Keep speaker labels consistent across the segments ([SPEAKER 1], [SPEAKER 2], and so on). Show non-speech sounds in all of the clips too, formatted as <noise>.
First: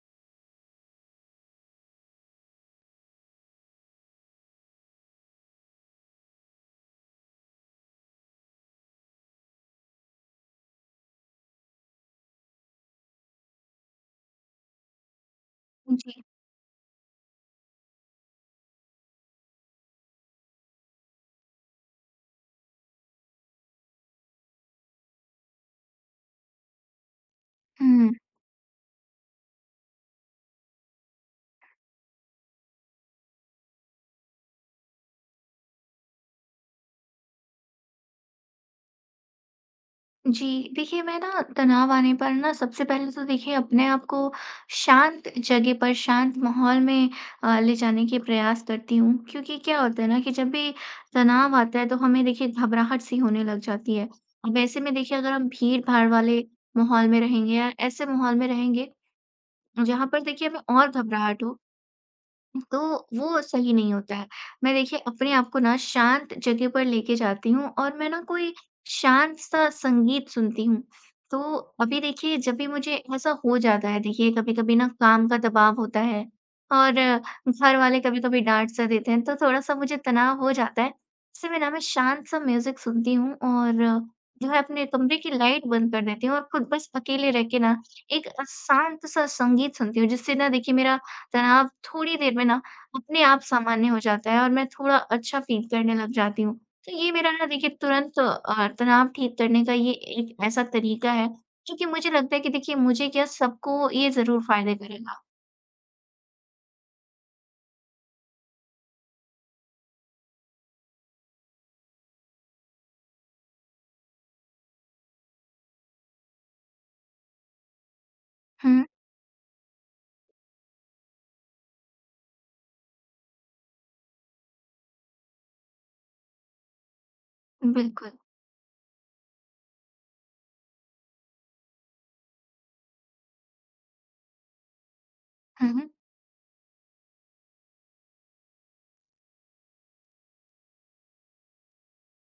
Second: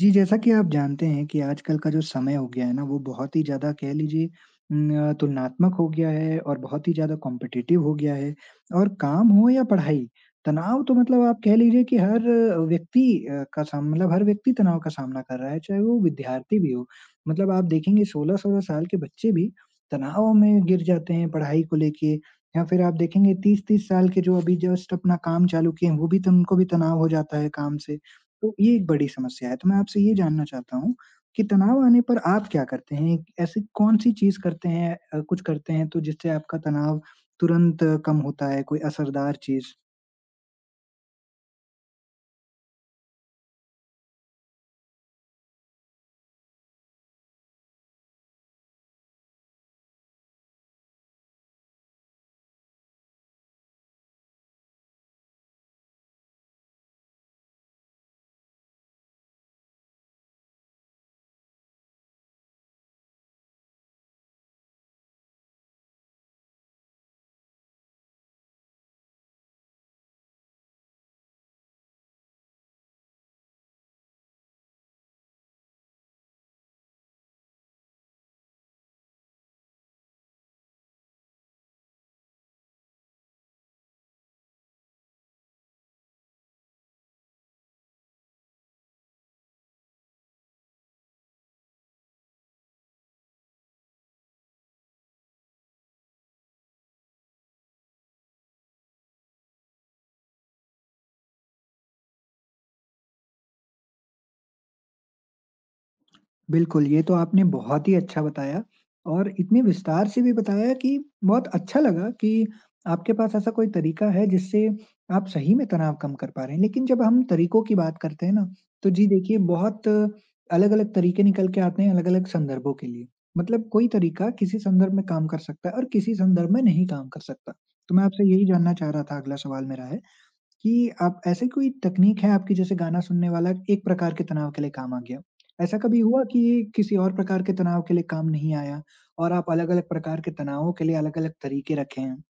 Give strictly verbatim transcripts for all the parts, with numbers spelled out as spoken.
[SPEAKER 1] जी, जैसा कि आप जानते हैं कि आजकल का जो समय हो गया है ना, वो बहुत ही ज़्यादा कह लीजिए न तुलनात्मक हो गया है और बहुत ही ज़्यादा कॉम्पिटिटिव हो गया है। और काम हो या पढ़ाई, तनाव तो मतलब आप कह लीजिए कि हर व्यक्ति अ, का साम मतलब हर व्यक्ति तनाव का सामना कर रहा है, चाहे वो
[SPEAKER 2] जी।
[SPEAKER 1] विद्यार्थी भी हो। मतलब आप देखेंगे सोलह सोलह साल के बच्चे भी तनाव में गिर जाते हैं पढ़ाई को लेके। या फिर आप देखेंगे तीस तीस साल के जो अभी जस्ट अपना काम चालू किए हैं, वो भी त उनको भी तनाव हो जाता है काम से।
[SPEAKER 2] हुँ।
[SPEAKER 1] तो ये एक बड़ी समस्या है, तो मैं आपसे ये जानना चाहता हूँ कि तनाव आने पर आप क्या करते हैं? ऐसी कौन-सी चीज़ करते हैं अ, कुछ करते हैं तो जिससे आपका तनाव तुरंत अ, कम होता है, कोई असरदार चीज़?
[SPEAKER 2] जी, देखिए मैं ना तनाव आने पर ना सबसे पहले तो देखिए अपने आप को शांत जगह पर, शांत माहौल में अ, ले जाने के प्रयास करती हूँ। क्योंकि क्या होता है ना कि जब भी तनाव आता है तो हमें देखिए घबराहट सी होने लग जाती है। अब ऐसे में देखिए अगर हम भीड़-भाड़ वाले माहौल में रहेंगे या ऐसे माहौल में रहेंगे जहाँ पर देखिए हमें और घबराहट हो तो वो सही नहीं होता है। मैं देखिए अपने आप को ना शांत जगह पर लेके जाती हूँ और मैं ना कोई शांत सा संगीत सुनती हूँ। तो अभी देखिए जब भी मुझे ऐसा हो जाता है देखिए कभी-कभी ना काम का दबाव होता है और घर वाले कभी-कभी डाँट सा देते हैं तो थोड़ा-सा मुझे तनाव हो जाता है। ऐसे में ना मैं शांत सा म्यूज़िक सुनती हूँ और जो है अपने कमरे की लाइट बंद कर देती हूँ और खुद बस अकेले रह के ना एक शांत सा संगीत सुनती हूँ जिससे ना देखिए मेरा तनाव थोड़ी देर में ना अपने आप सामान्य हो जाता है और मैं थोड़ा अच्छा फ़ील करने लग जाती हूँ। तो ये मेरा ना देखिए तुरंत अ, तनाव ठीक करने का ये एक ऐसा तरीका है, जो कि मुझे लगता है कि देखिए मुझे क्या सबको ये ज़रूर फ़ायदे करेगा।
[SPEAKER 1] बिल्कुल, ये तो आपने बहुत ही अच्छा बताया और इतने विस्तार से भी बताया कि बहुत अच्छा लगा कि आपके पास ऐसा कोई तरीका है जिससे आप सही में तनाव कम कर पा रहे हैं। लेकिन जब हम तरीकों की बात करते हैं ना,
[SPEAKER 2] हुँ,
[SPEAKER 1] तो जी देखिए बहुत अलग-अलग तरीके निकल के आते हैं अलग-अलग संदर्भों के लिए। मतलब कोई तरीका किसी संदर्भ में काम कर सकता है और किसी संदर्भ में नहीं काम कर सकता। तो मैं
[SPEAKER 2] बिल्कुल।
[SPEAKER 1] आपसे यही जानना चाह रहा था, अगला सवाल मेरा है कि आप ऐसे कोई तकनीक है आपकी जैसे गाना सुनने वाला एक प्रकार के तनाव के लिए काम आ गया।
[SPEAKER 2] हुँ,
[SPEAKER 1] ऐसा
[SPEAKER 2] हुँ।
[SPEAKER 1] कभी हुआ कि ये किसी और प्रकार के तनाव के लिए काम नहीं आया और आप अलग-अलग प्रकार के तनावों के लिए अलग-अलग तरीके रखे हैं?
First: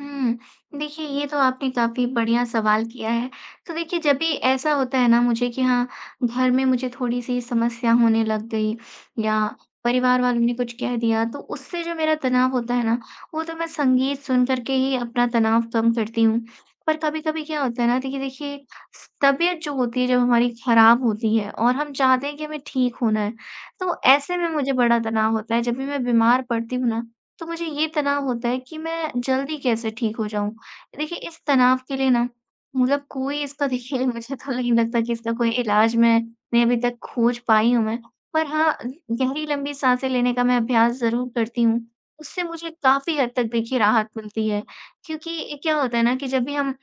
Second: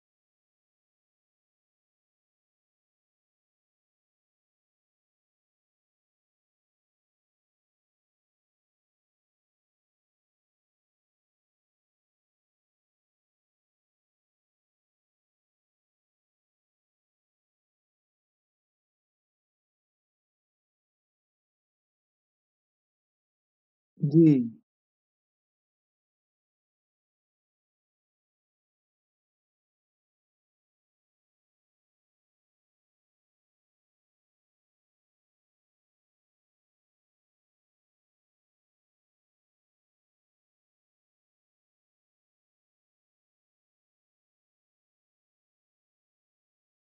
[SPEAKER 2] हुँ। देखिए, ये तो आपने काफ़ी बढ़िया सवाल किया है। तो देखिए, जब भी ऐसा होता है ना मुझे कि हाँ, घर में मुझे थोड़ी-सी समस्या होने लग गई या परिवार वालों ने कुछ कह दिया, तो उससे जो मेरा तनाव होता है ना, वो तो मैं संगीत सुन कर के ही अपना तनाव कम करती हूँ। पर कभी-कभी क्या होता है ना देखिए देखिए, स तबीयत जो होती है जब हमारी खराब होती है और हम चाहते हैं कि हमें ठीक होना है, तो
[SPEAKER 1] जी।
[SPEAKER 2] ऐसे में मुझे बड़ा तनाव होता है। जब भी मैं बीमार पड़ती हूँ ना, तो मुझे ये तनाव होता है कि मैं जल्दी कैसे ठीक हो जाऊँ। देखिए इस तनाव के लिए ना मतलब कोई इसका देखिए <laughs> मुझे तो नहीं लगता कि इसका कोई इलाज मैंने अभी तक खोज पाई हूँ मैं। पर हाँ, गहरी लंबी साँसें लेने का मैं अभ्यास ज़रूर करती हूँ। उससे मुझे काफ़ी हद तक देखिए राहत मिलती है। क्योंकि क्या होता है ना कि जब भी हम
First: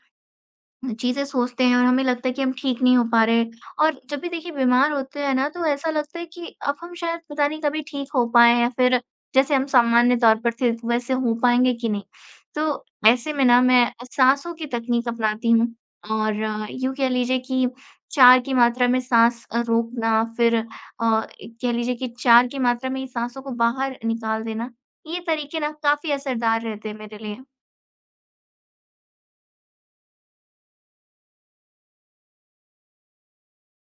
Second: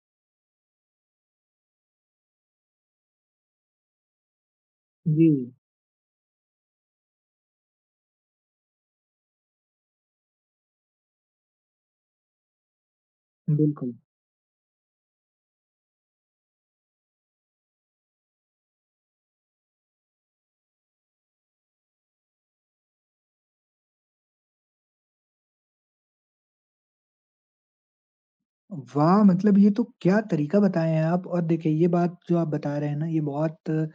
[SPEAKER 2] चीज़ें सोचते हैं और हमें लगता है कि हम ठीक नहीं हो पा रहे और जब भी देखिए बीमार होते
[SPEAKER 1] जी,
[SPEAKER 2] हैं ना तो ऐसा लगता है कि अब हम शायद पता नहीं कभी ठीक हो पाएँ या फिर जैसे हम सामान्य तौर पर थे तो वैसे हो पाएँगे कि नहीं। तो ऐसे में ना मैं
[SPEAKER 1] बिल्कुल।
[SPEAKER 2] साँसों की तकनीक अपनाती हूँ और यूँ कह लीजिए कि चार की मात्रा में साँस अ, रोकना फिर अ, कह लीजिए कि चार की मात्रा में ही साँसों को बाहर निकाल देना, ये तरीके ना काफ़ी असरदार रहते हैं मेरे लिए।
[SPEAKER 1] वाह! मतलब ये तो क्या तरीका बताए हैं आप, और देखिए ये बात जो आप बता रहे हैं ना, ये बहुत अ,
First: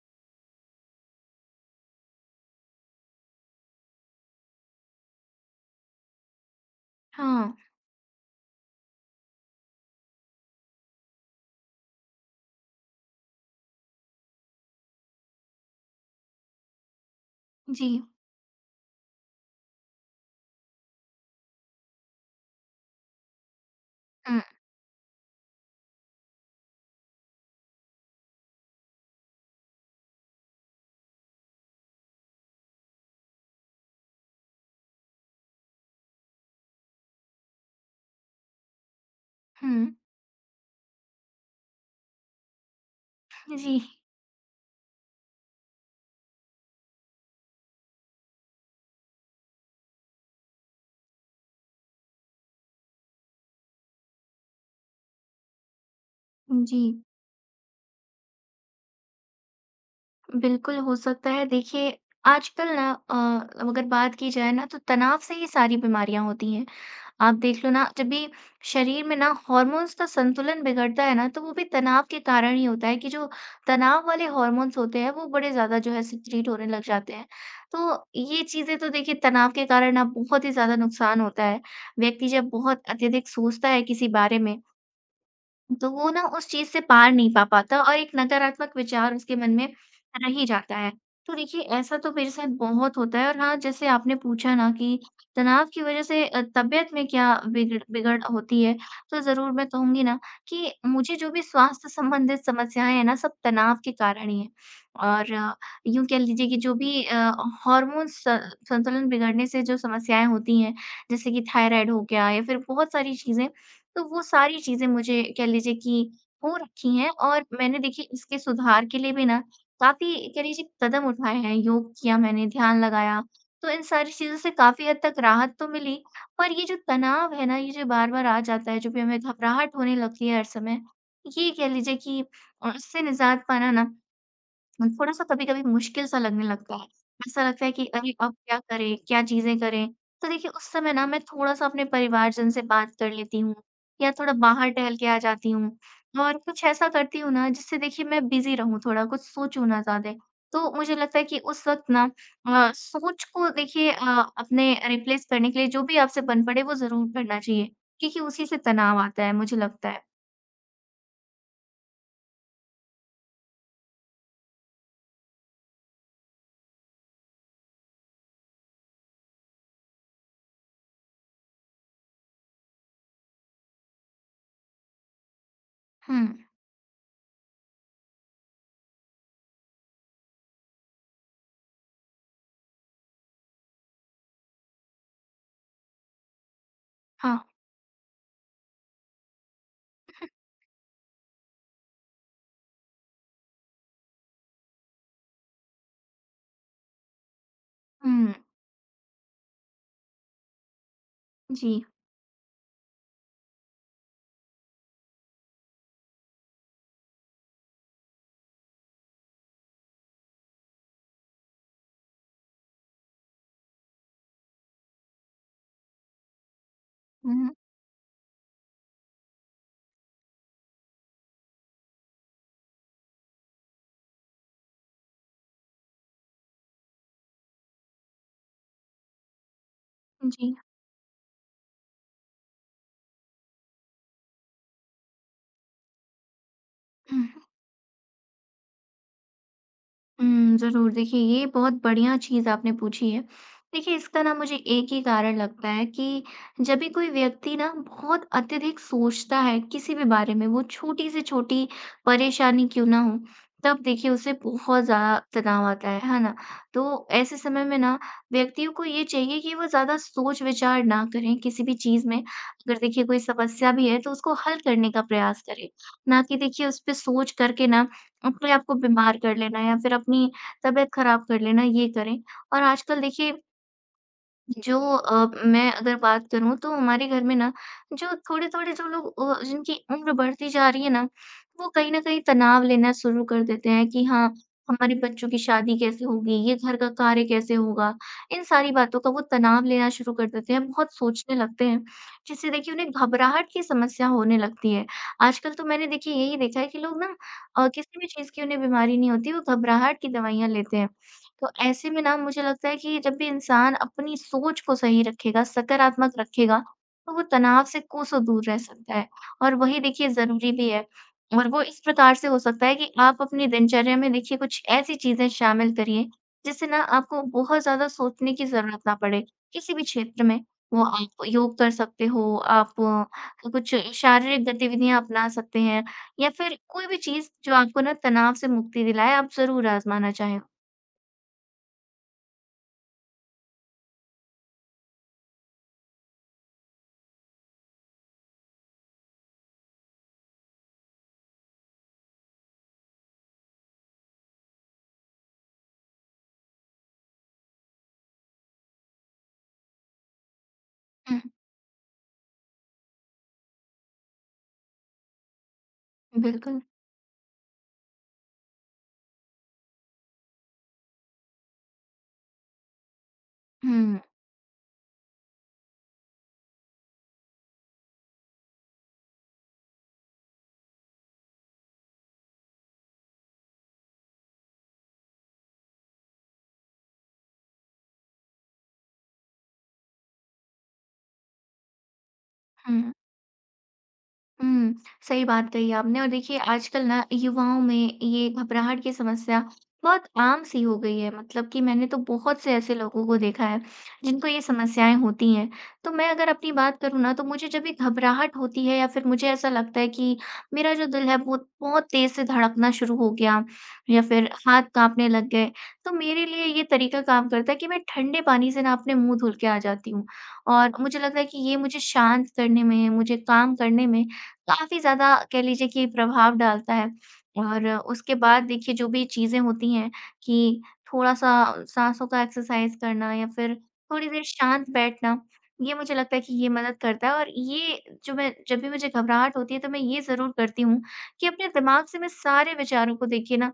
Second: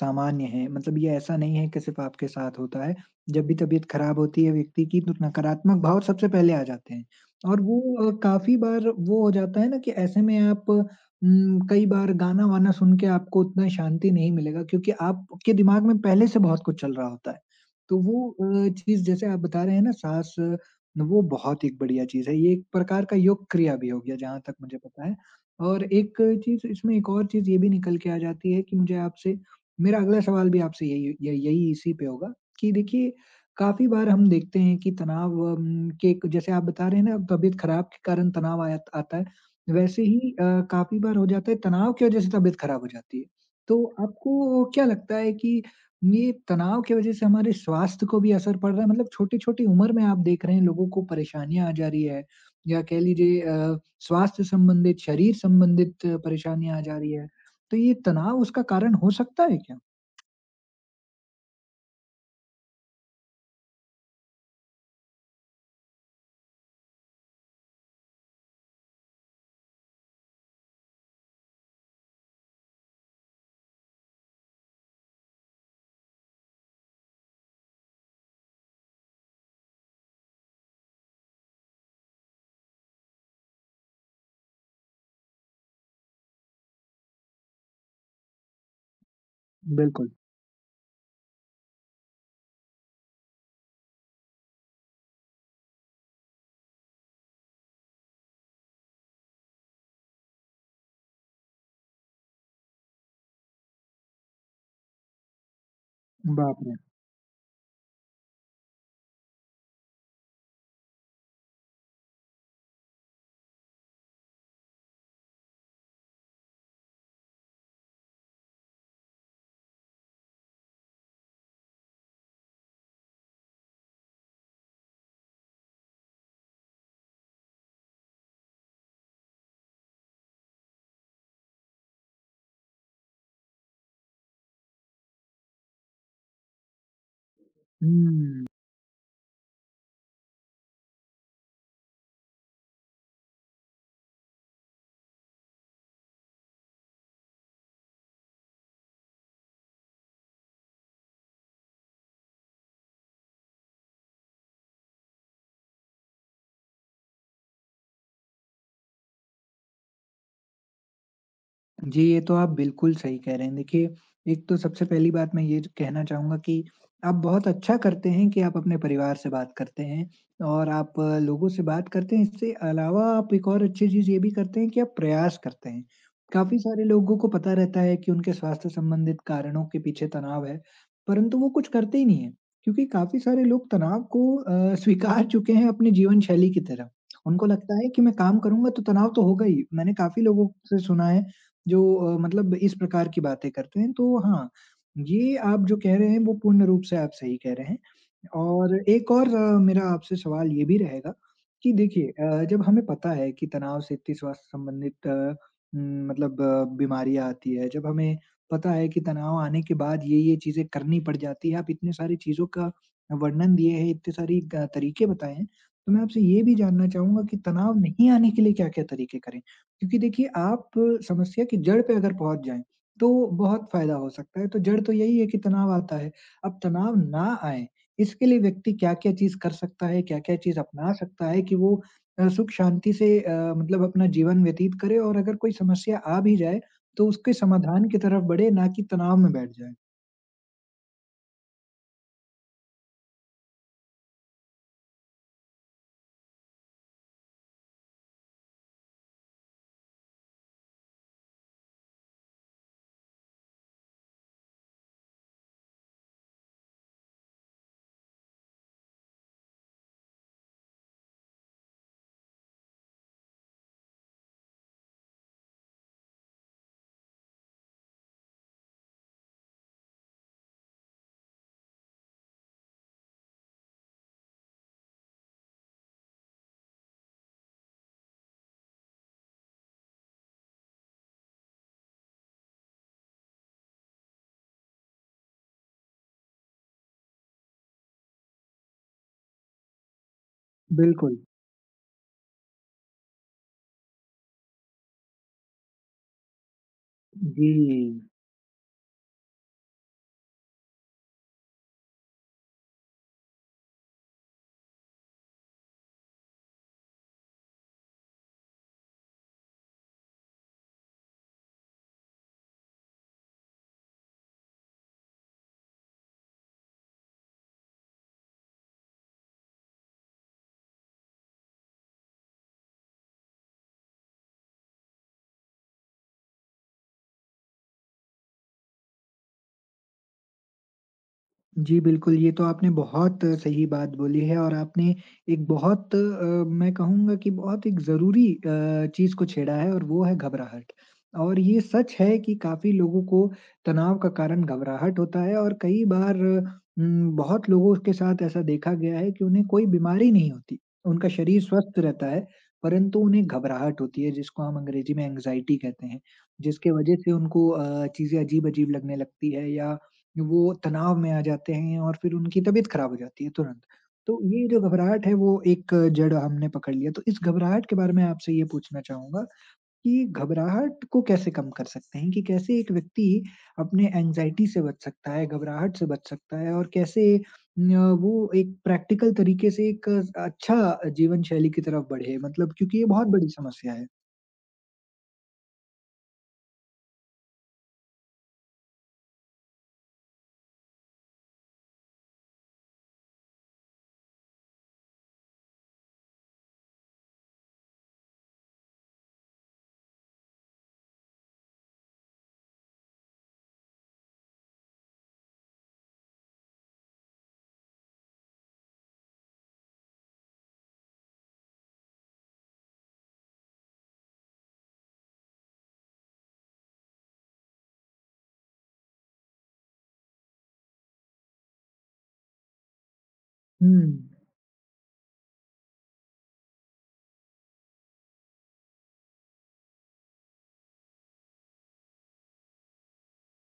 [SPEAKER 1] सामान्य है। मतलब ये ऐसा नहीं है कि सिर्फ़ आपके साथ होता है। जब भी तबीयत खराब होती है व्यक्ति की, तो नकारात्मक भाव सबसे पहले आ जाते हैं।
[SPEAKER 2] हाँ,
[SPEAKER 1] और वो अ, काफ़ी बार वो हो जाता है ना कि ऐसे में आप उम, कई बार गाना-वाना सुन के आपको उतना शांति नहीं मिलेगा क्योंकि आपके दिमाग में पहले से बहुत कुछ चल रहा होता है।
[SPEAKER 2] जी।
[SPEAKER 1] तो वो अ, चीज़ जैसे आप बता रहे हैं ना साँस न, वो बहुत एक बढ़िया चीज़ है, ये एक प्रकार का योग क्रिया भी हो गया जहाँ
[SPEAKER 2] हुँ,
[SPEAKER 1] तक मुझे पता है। और एक चीज़ इसमें एक और चीज़ ये भी निकल के आ जाती है कि मुझे आपसे मेरा अगला सवाल भी आपसे यही य यही इसी पे होगा कि देखिए काफ़ी बार हम देखते हैं कि तनाव उम, के जैसे आप बता रहे हैं ना तबीयत खराब के कारण तनाव आया आता है,
[SPEAKER 2] हुँ।
[SPEAKER 1] वैसे ही अ, काफ़ी बार हो जाता है तनाव की वजह से तबीयत खराब हो जाती है। तो
[SPEAKER 2] जी।
[SPEAKER 1] आपको क्या लगता है कि ये तनाव की वजह से हमारे स्वास्थ्य को भी असर पड़ रहा है, मतलब छोटी-छोटी उम्र में आप देख रहे हैं लोगों को परेशानियाँ आ जा रही है या कह लीजिए अ, स्वास्थ्य संबंधित, शरीर संबंधित परेशानियाँ आ
[SPEAKER 2] जी,
[SPEAKER 1] जा रही है। तो ये तनाव उसका कारण हो सकता है क्या?
[SPEAKER 2] बिल्कुल हो सकता है। देखिए, आजकल ना अ, अगर बात की जाए ना तो तनाव से ही सारी बीमारियाँ होती हैं। आप देख लो ना जब भी शरीर में ना हॉर्मोन्स का संतुलन बिगड़ता है ना तो वो भी तनाव के कारण ही होता है कि जो तनाव वाले हॉर्मोन्स होते हैं वो बड़े ज़्यादा जो है सिक्रीट होने लग जाते हैं। तो ये चीज़ें तो देखिए तनाव के कारण ना बहुत ही ज़्यादा नुकसान होता है। व्यक्ति जब बहुत अत्यधिक सोचता है किसी बारे में तो वो ना उस चीज़ से पार नहीं पा पाता और एक नकारात्मक विचार उसके मन में
[SPEAKER 1] बिल्कुल,
[SPEAKER 2] रह ही जाता है। तो देखिए ऐसा तो मेरे साथ बहुत होता है और हाँ, जैसे आपने पूछा ना कि तनाव की वज़ह से अ, तबीयत में क्या बिगड़ बिगड़ होती है, तो ज़रूर मैं कहूँगी ना कि मुझे जो भी स्वास्थ्य संबंधित समस्याएँ हैं ना, सब तनाव के कारण ही हैं। और यूँ कह लीजिए कि
[SPEAKER 1] बाप रे!
[SPEAKER 2] जो भी अ, हार्मोन्स स संतुलन बिगड़ने से जो समस्याएँ होती हैं, जैसे कि थायराइड हो गया या फिर बहुत सारी चीज़ें तो वो सारी चीज़ें मुझे कह लीजिए कि हो रखी हैं और मैंने देखिए इसके सुधार के लिए भी ना काफ़ी कह लीजिए कदम उठाए हैं। योग किया मैंने, ध्यान लगाया, तो इन सारी चीज़ों से काफ़ी हद तक राहत तो मिली, पर ये जो तनाव है ना, ये जो बार-बार आ जाता है, जो भी हमें घबराहट होने लगती है हर समय, ये कह लीजिए कि अ, इससे निजात पाना ना उम, थोड़ा-सा कभी-कभी मुश्किल सा लगने लगता है। ऐसा लगता है कि अरे! अब
[SPEAKER 1] हुँ।
[SPEAKER 2] क्या करें, क्या चीज़ें करें? तो देखिए उस समय ना मैं थोड़ा-सा अपने परिवारजन से बात कर लेती हूँ या थोड़ा बाहर टहल के आ जाती हूँ और कुछ ऐसा करती हूँ ना जिससे देखिए मैं बिज़ी रहूँ थोड़ा, कुछ सोचूँ ना ज़्यादा। तो मुझे लगता है कि उस वक़्त ना अ, सोच को देखिए अ, अपने रिप्लेस करने के लिए जो भी आपसे बन पड़े वो ज़रूर करना चाहिए क्योंकि उसी से तनाव आता है मुझे लगता है।
[SPEAKER 1] जी, ये तो आप बिल्कुल सही कह रहे हैं। देखिए, एक तो सबसे पहली बात मैं ये ज कहना चाहूँगा कि आप बहुत अच्छा करते हैं कि आप अपने परिवार से बात करते हैं और आप अ, लोगों से बात करते हैं। इससे अलावा आप एक और अच्छी चीज़ ये भी करते हैं कि आप प्रयास करते हैं।
[SPEAKER 2] हुँ,
[SPEAKER 1] काफ़ी सारे लोगों को पता रहता है कि उनके स्वास्थ्य संबंधित कारणों के पीछे तनाव है, परंतु वो कुछ करते ही नहीं हैं क्योंकि काफ़ी सारे लोग तनाव को अ, स्वीकार चुके हैं अपनी जीवन शैली की तरह।
[SPEAKER 2] हाँ।
[SPEAKER 1] उनको लगता है कि मैं काम करूँगा तो तनाव तो होगा ही। मैंने काफ़ी लोगों से सुना है जो अ, मतलब इस प्रकार की बातें करते हैं, तो हाँ, ये आप जो कह रहे हैं वो पूर्ण रूप से आप सही कह रहे हैं।
[SPEAKER 2] हुँ,
[SPEAKER 1] और एक और अ, मेरा आपसे सवाल ये भी रहेगा कि
[SPEAKER 2] जी।
[SPEAKER 1] देखिए अ, जब हमें पता है कि तनाव से इतनी स्वास्थ्य संबंधित अ, उम, मतलब अ, बीमारियाँ आती है, जब हमें पता है कि तनाव आने के बाद ये-ये चीज़ें करनी पड़ जाती है, आप इतनी सारी चीज़ों का वर्णन दिए हैं, इतने सारी ग तरीके बताए हैं, तो मैं आपसे ये भी जानना चाहूँगा
[SPEAKER 2] हुँ,
[SPEAKER 1] कि
[SPEAKER 2] हुँ।
[SPEAKER 1] तनाव नहीं आने के लिए क्या-क्या तरीके करें? क्योंकि देखिए आप समस्या की जड़ पे अगर पहुँच जाएँ, तो बहुत फ़ायदा हो सकता है। तो जड़ तो यही है कि तनाव आता है। अब तनाव ना आए, इसके लिए व्यक्ति क्या-क्या चीज़ कर सकता है, क्या-क्या
[SPEAKER 2] जी।
[SPEAKER 1] चीज़ अपना सकता है कि वो अ, सुख शांति से अ, मतलब अपना जीवन व्यतीत करे और अगर कोई समस्या आ भी जाए, तो उसके
[SPEAKER 2] हुँ।
[SPEAKER 1] समाधान की तरफ बढ़े, ना कि तनाव में बैठ जाए।
[SPEAKER 2] हुँ, ज़रूर। देखिए, ये बहुत बढ़िया चीज़ आपने पूछी है। देखिए, इसका ना मुझे एक ही कारण लगता है कि जब भी कोई व्यक्ति ना बहुत अत्यधिक सोचता है किसी भी बारे में, वो छोटी से छोटी परेशानी क्यों ना हो, तब देखिए उसे बहुत ज़्यादा तनाव आता है, है ना? तो ऐसे समय में ना व्यक्तियों को ये चाहिए कि वो ज़्यादा सोच-विचार ना करें किसी भी चीज़ में। अगर देखिए कोई समस्या भी है, तो उसको हल करने का प्रयास करें, ना कि देखिए उस पे सोच करके ना अपने आप को बीमार कर लेना या फिर अपनी तबीयत खराब कर लेना ये करें। और आजकल देखिए जो अ, मैं अगर बात करूँ तो हमारे घर में ना जो थोड़े-थोड़े जो लोग अ, जिनकी उम्र बढ़ती जा रही है ना, वो कहीं न कहीं तनाव लेना शुरू कर देते हैं कि हाँ, हमारे बच्चों की शादी कैसे होगी? ये घर का कार्य कैसे होगा? इन सारी बातों का वो तनाव लेना शुरू कर देते हैं, बहुत
[SPEAKER 1] बिल्कुल।
[SPEAKER 2] सोचने लगते हैं, जिससे देखिए उन्हें घबराहट की समस्या होने लगती है। आजकल तो मैंने देखिए यही देखा है कि लोग ना
[SPEAKER 1] जी।
[SPEAKER 2] अ, किसी भी चीज़ की उन्हें बीमारी नहीं होती, वो घबराहट की दवाइयाँ लेते हैं। तो ऐसे में ना मुझे लगता है कि जब भी इंसान अपनी सोच को सही रखेगा, सकारात्मक रखेगा, तो वो तनाव से कोसों दूर रह सकता है और वही देखिए ज़रूरी भी है। और वो इस प्रकार से हो सकता है कि आप अपनी दिनचर्या में देखिए कुछ ऐसी चीज़ें शामिल करिए, जिससे ना आपको बहुत ज़्यादा सोचने की ज़रूरत ना पड़े, किसी भी क्षेत्र में। वो आप योग कर सकते हो, आप अ, कुछ शारीरिक गतिविधियाँ अपना सकते हैं या फिर कोई भी चीज़ जो आपको ना तनाव से मुक्ति दिलाए, आप ज़रूर आज़माना चाहें।
[SPEAKER 1] जी, बिल्कुल, ये तो आपने बहुत अ, सही बात बोली है और आपने एक बहुत अ, मैं कहूँगा कि बहुत एक ज़रूरी अ, चीज़ को छेड़ा है और वो है घबराहट। और ये सच है कि काफ़ी लोगों को तनाव का कारण घबराहट होता है और कई बार उम, बहुत लोगों के साथ ऐसा देखा गया है कि उन्हें कोई बीमारी नहीं होती, उनका शरीर स्वस्थ रहता है, परंतु उन्हें घबराहट होती है जिसको हम अंग्रेजी में एंग्ज़ायटी कहते हैं,
[SPEAKER 2] बिल्कुल।
[SPEAKER 1] जिसके वजह से उनको अ, चीज़ें अजीब-अजीब लगने लगती है या वो तनाव में आ जाते हैं और फिर उनकी तबीयत खराब हो जाती है तुरंत।
[SPEAKER 2] हुँ,
[SPEAKER 1] तो ये जो घबराहट है वो एक जड़ हमने पकड़ लिया। तो इस घबराहट के बारे में आपसे ये पूछना चाहूँगा कि घबराहट को कैसे कम कर सकते हैं? कि कैसे एक व्यक्ति अपने एंग्ज़ायटी से बच सकता है, घबराहट से बच सकता है और कैसे न वो एक प्रैक्टिकल तरीके से एक अच्छा जीवन शैली की तरफ बढ़े? मतलब क्योंकि ये
[SPEAKER 2] हुँ।
[SPEAKER 1] बहुत बड़ी समस्या है।
[SPEAKER 2] हुँ, सही बात कही आपने और देखिए आजकल ना युवाओं में ये घबराहट की समस्या बहुत आम-सी हो गई है। मतलब कि मैंने तो बहुत से ऐसे लोगों को देखा है, जिनको ये समस्याएँ होती हैं। तो मैं अगर अपनी बात करूँ ना तो मुझे जब भी घबराहट होती है या फिर मुझे ऐसा लगता है कि मेरा जो दिल है वो बहुत तेज़ से धड़कना शुरू हो गया या फिर हाथ काँपने लग गए, तो मेरे लिए ये तरीका काम करता है कि मैं ठंडे पानी से ना अपने मुँह धुल के आ जाती हूँ। और मुझे लगता है कि ये मुझे शांत करने में, मुझे काम करने में काफ़ी ज़्यादा कह लीजिए कि प्रभाव डालता है। और उसके बाद देखिए जो भी चीज़ें होती हैं कि थोड़ा-सा साँसों का एक्सरसाइज़ करना या फिर
[SPEAKER 1] हुँ।
[SPEAKER 2] थोड़ी देर शांत बैठना, ये मुझे लगता है कि ये मदद करता है और ये जो मैं जब भी मुझे घबराहट होती है तो मैं ये ज़रूर करती हूँ कि अपने दिमाग से मैं सारे विचारों को देखिए ना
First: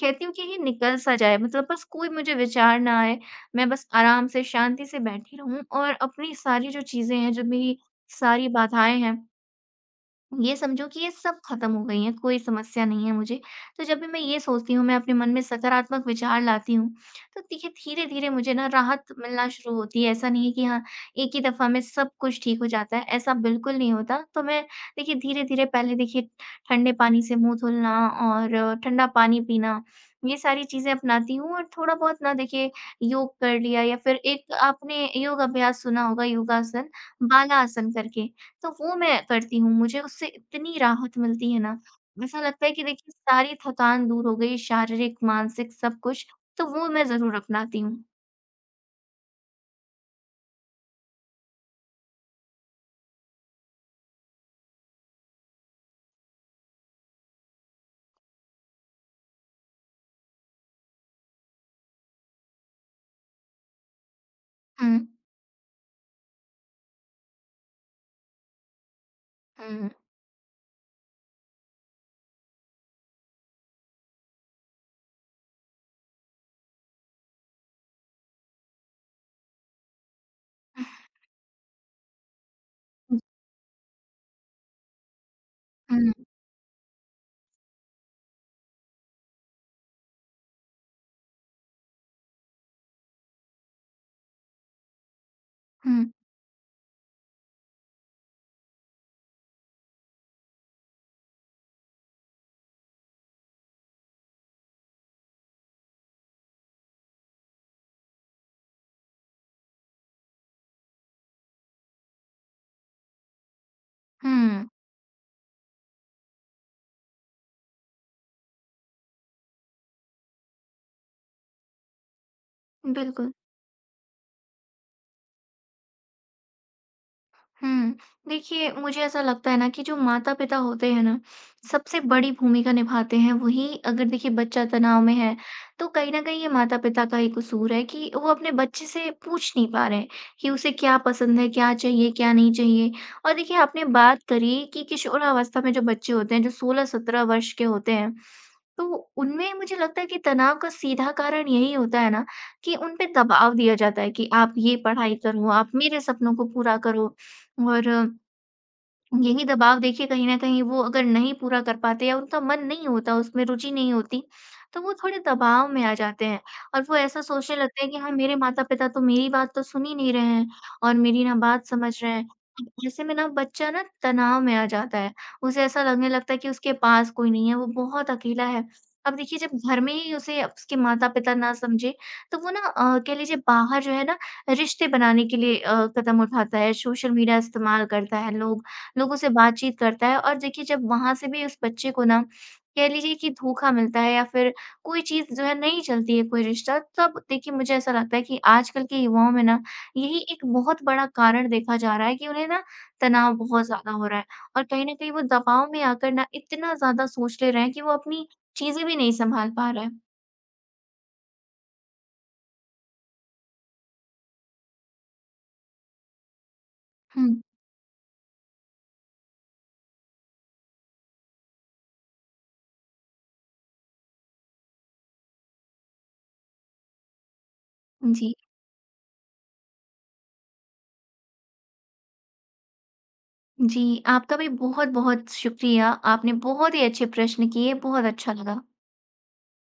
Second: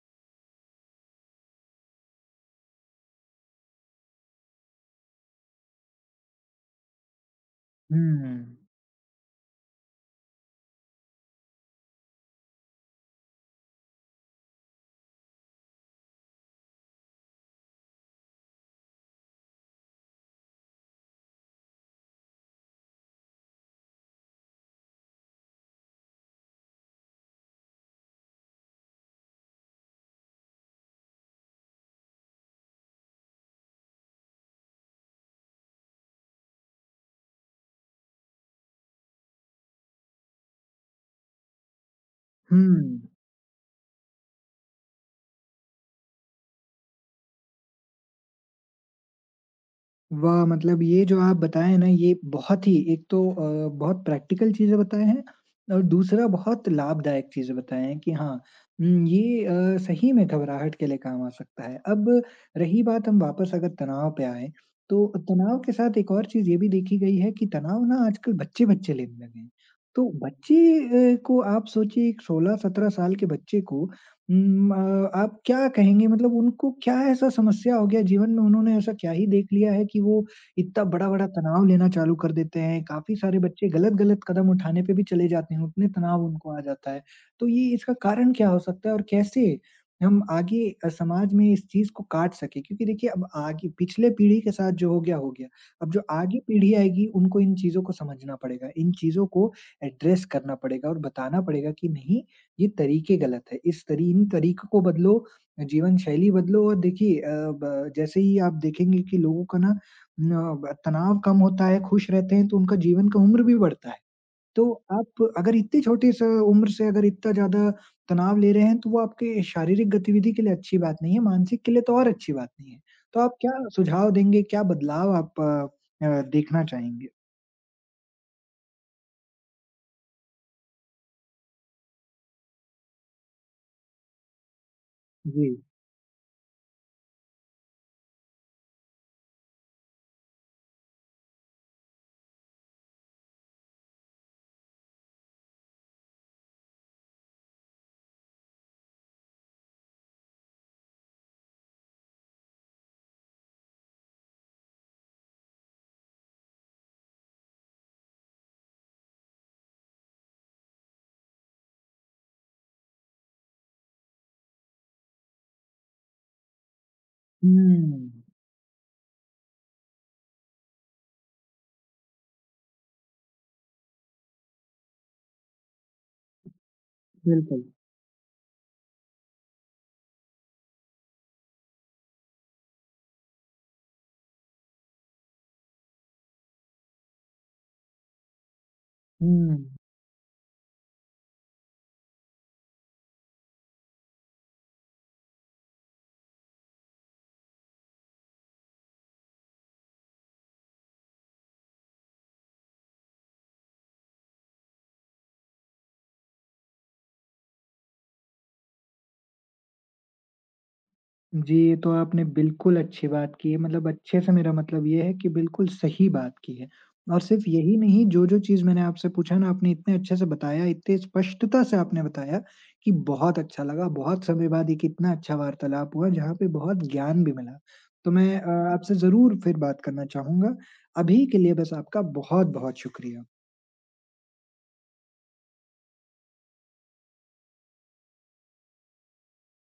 [SPEAKER 2] कहती हूँ कि ये निकल सा जाए मतलब बस कोई मुझे विचार ना आए। मैं बस आराम से शांति से बैठी रहूँ और अपनी सारी जो चीज़ें हैं, जो मेरी
[SPEAKER 1] हुँ।
[SPEAKER 2] सारी बाधाएँ हैं ये समझो कि ये सब खत्म हो गई है, कोई समस्या नहीं है मुझे। तो जब भी मैं ये सोचती हूँ, मैं अपने मन में सकारात्मक विचार लाती हूँ, तो देखिए धीरे-धीरे मुझे ना राहत मिलना शुरू होती है। ऐसा नहीं है कि हाँ, एक ही दफ़ा में सब कुछ ठीक हो जाता है, ऐसा बिल्कुल नहीं होता। तो मैं देखिए धीरे-धीरे पहले देखिए ठंडे पानी से मुँह धुलना और अ, ठंडा पानी पीना, ये सारी चीज़ें अपनाती हूँ और थोड़ा बहुत ना देखिए योग कर लिया या फिर एक आपने योग अभ्यास सुना होगा योगासन, बालासन करके। तो वो मैं करती हूँ, मुझे उससे इतनी राहत मिलती है ना, ऐसा
[SPEAKER 1] हुँ।
[SPEAKER 2] लगता है कि देखिए सारी थकान दूर हो गई, शारीरिक, मानसिक सब कुछ, तो वो मैं ज़रूर अपनाती हूँ।
[SPEAKER 1] वाह! मतलब ये जो आप बताए हैं ना, ये बहुत ही एक तो अ, बहुत प्रैक्टिकल चीज़ें बताए हैं और दूसरा बहुत लाभदायक चीज़ें बताए हैं कि हाँ, उम, ये अ, सही में घबराहट के लिए काम आ सकता है। अब रही बात हम वापस अगर तनाव पे आएँ,
[SPEAKER 2] हुँ।
[SPEAKER 1] तो तनाव के साथ एक और चीज़ ये भी देखी गई है कि तनाव ना आजकल बच्चे-बच्चे लेने लगे हैं।
[SPEAKER 2] हुँ।
[SPEAKER 1] तो बच्चे अ, को आप सोचिए एक सोलह सत्रह साल के बच्चे को उम, अ, आप क्या कहेंगे मतलब उनको क्या ऐसा समस्या हो गया जीवन में, उन्होंने ऐसा क्या ही देख लिया है कि वो इतना बड़ा-बड़ा तनाव लेना चालू कर देते हैं? काफ़ी सारे बच्चे गलत-गलत कदम उठाने पे भी चले जाते हैं, उतने तनाव
[SPEAKER 2] हुँ,
[SPEAKER 1] उनको आ जाता है। तो ये इसका कारण क्या हो सकता है और कैसे हम आगे अ, समाज में इस चीज़ को काट सकें? क्योंकि देखिए अब आगे पिछले पीढ़ी के साथ जो हो गया, हो गया। अब जो
[SPEAKER 2] हुँ,
[SPEAKER 1] आगे पीढ़ी आएगी उनको इन चीज़ों को समझना पड़ेगा, इन चीज़ों को एड्रेस करना पड़ेगा और बताना पड़ेगा कि नहीं ये तरीके गलत है। इस तरी इन तरीकों को बदलो, जीवनशैली बदलो और देखिए अ, ब जैसे ही आप देखेंगे कि लोगों का ना न ब- तनाव कम होता है, खुश रहते हैं, तो उनका जीवन का उम्र भी बढ़ता है। तो
[SPEAKER 2] हुँ,
[SPEAKER 1] आप अगर इतनी छोटी स उम्र से अगर इतना ज़्यादा तनाव ले रहे हैं, तो वो आपके शारीरिक गतिविधि के लिए अच्छी बात नहीं है, मानसिक के लिए तो और अच्छी बात नहीं है।
[SPEAKER 2] हुँ,
[SPEAKER 1] तो
[SPEAKER 2] बिल्कुल।
[SPEAKER 1] आप क्या सुझाव देंगे? क्या बदलाव आप अ, अ, देखना चाहेंगे?
[SPEAKER 2] हुँ। देखिए, मुझे ऐसा लगता है ना कि जो माता-पिता होते हैं ना, सबसे बड़ी भूमिका निभाते हैं। वहीं अगर देखिए बच्चा तनाव में है,
[SPEAKER 1] जी।
[SPEAKER 2] तो कहीं न कहीं ये माता-पिता का ही कसूर है कि वो अपने बच्चे से पूछ नहीं पा रहे हैं कि उसे क्या पसंद है, क्या चाहिए, क्या नहीं चाहिए। और देखिए, आपने बात करी कि किशोरावस्था में जो बच्चे होते हैं, जो सोलह सत्रह वर्ष के होते हैं, तो उनमें मुझे लगता है कि तनाव का सीधा कारण यही होता है ना कि उन पे दबाव दिया जाता है कि, "आप ये पढ़ाई करो, आप मेरे सपनों को पूरा करो।" और अ, यही दबाव देखिए कहीं न कहीं वो अगर नहीं पूरा कर पाते या उनका मन नहीं होता, उसमें रुचि नहीं होती, तो वो थोड़े दबाव में आ जाते हैं और वो ऐसा सोचने लगते हैं कि हाँ,
[SPEAKER 1] हुँ,
[SPEAKER 2] मेरे माता-पिता तो मेरी बात तो सुन ही नहीं रहे हैं और मेरी ना बात समझ रहे हैं। अब ऐसे में ना बच्चा ना तनाव में आ जाता है, उसे ऐसा लगने लगता है कि उसके पास कोई नहीं है,
[SPEAKER 1] बिल्कुल।
[SPEAKER 2] वो बहुत अकेला है। अब देखिए जब घर में ही उसे उसके माता-पिता ना समझे, तो वो ना अ, कह लीजिए बाहर जो है ना रिश्ते बनाने के लिए अ, कदम उठाता है, सोशल मीडिया इस्तेमाल करता है, लोग लोगों से
[SPEAKER 1] हुँ।
[SPEAKER 2] बातचीत करता है और देखिए जब वहाँ से भी उस बच्चे को ना कह लीजिए कि धोखा मिलता है या फिर कोई चीज़ जो है नहीं चलती है कोई रिश्ता तब देखिए मुझे ऐसा लगता है कि आजकल के युवाओं में ना यही एक बहुत बड़ा कारण देखा जा रहा है कि उन्हें ना तनाव बहुत ज़्यादा हो रहा है और कहीं न कहीं वो दबाव में आकर ना इतना ज़्यादा सोच ले रहे हैं कि वो अपनी चीज़ें भी नहीं संभाल पा रहे हैं।
[SPEAKER 1] जी, ये तो आपने बिल्कुल अच्छी बात की है, मतलब अच्छे से मेरा मतलब ये है कि बिल्कुल सही बात की है। और
[SPEAKER 2] हुँ,
[SPEAKER 1] सिर्फ़ यही नहीं, जो-जो चीज़ मैंने आपसे पूछा ना, आपने इतने अच्छे से बताया, इतने स्पष्टता से आपने बताया कि बहुत अच्छा लगा। बहुत समय बाद एक इतना अच्छा वार्तालाप हुआ, जहाँ पे बहुत ज्ञान भी मिला। तो
[SPEAKER 2] जी।
[SPEAKER 1] मैं अ, आपसे ज़रूर फिर बात करना चाहूँगा। अभी के लिए बस आपका बहुत-बहुत शुक्रिया।
[SPEAKER 2] जी, आपका भी बहुत-बहुत शुक्रिया। आपने बहुत ही अच्छे प्रश्न किए, बहुत अच्छा लगा।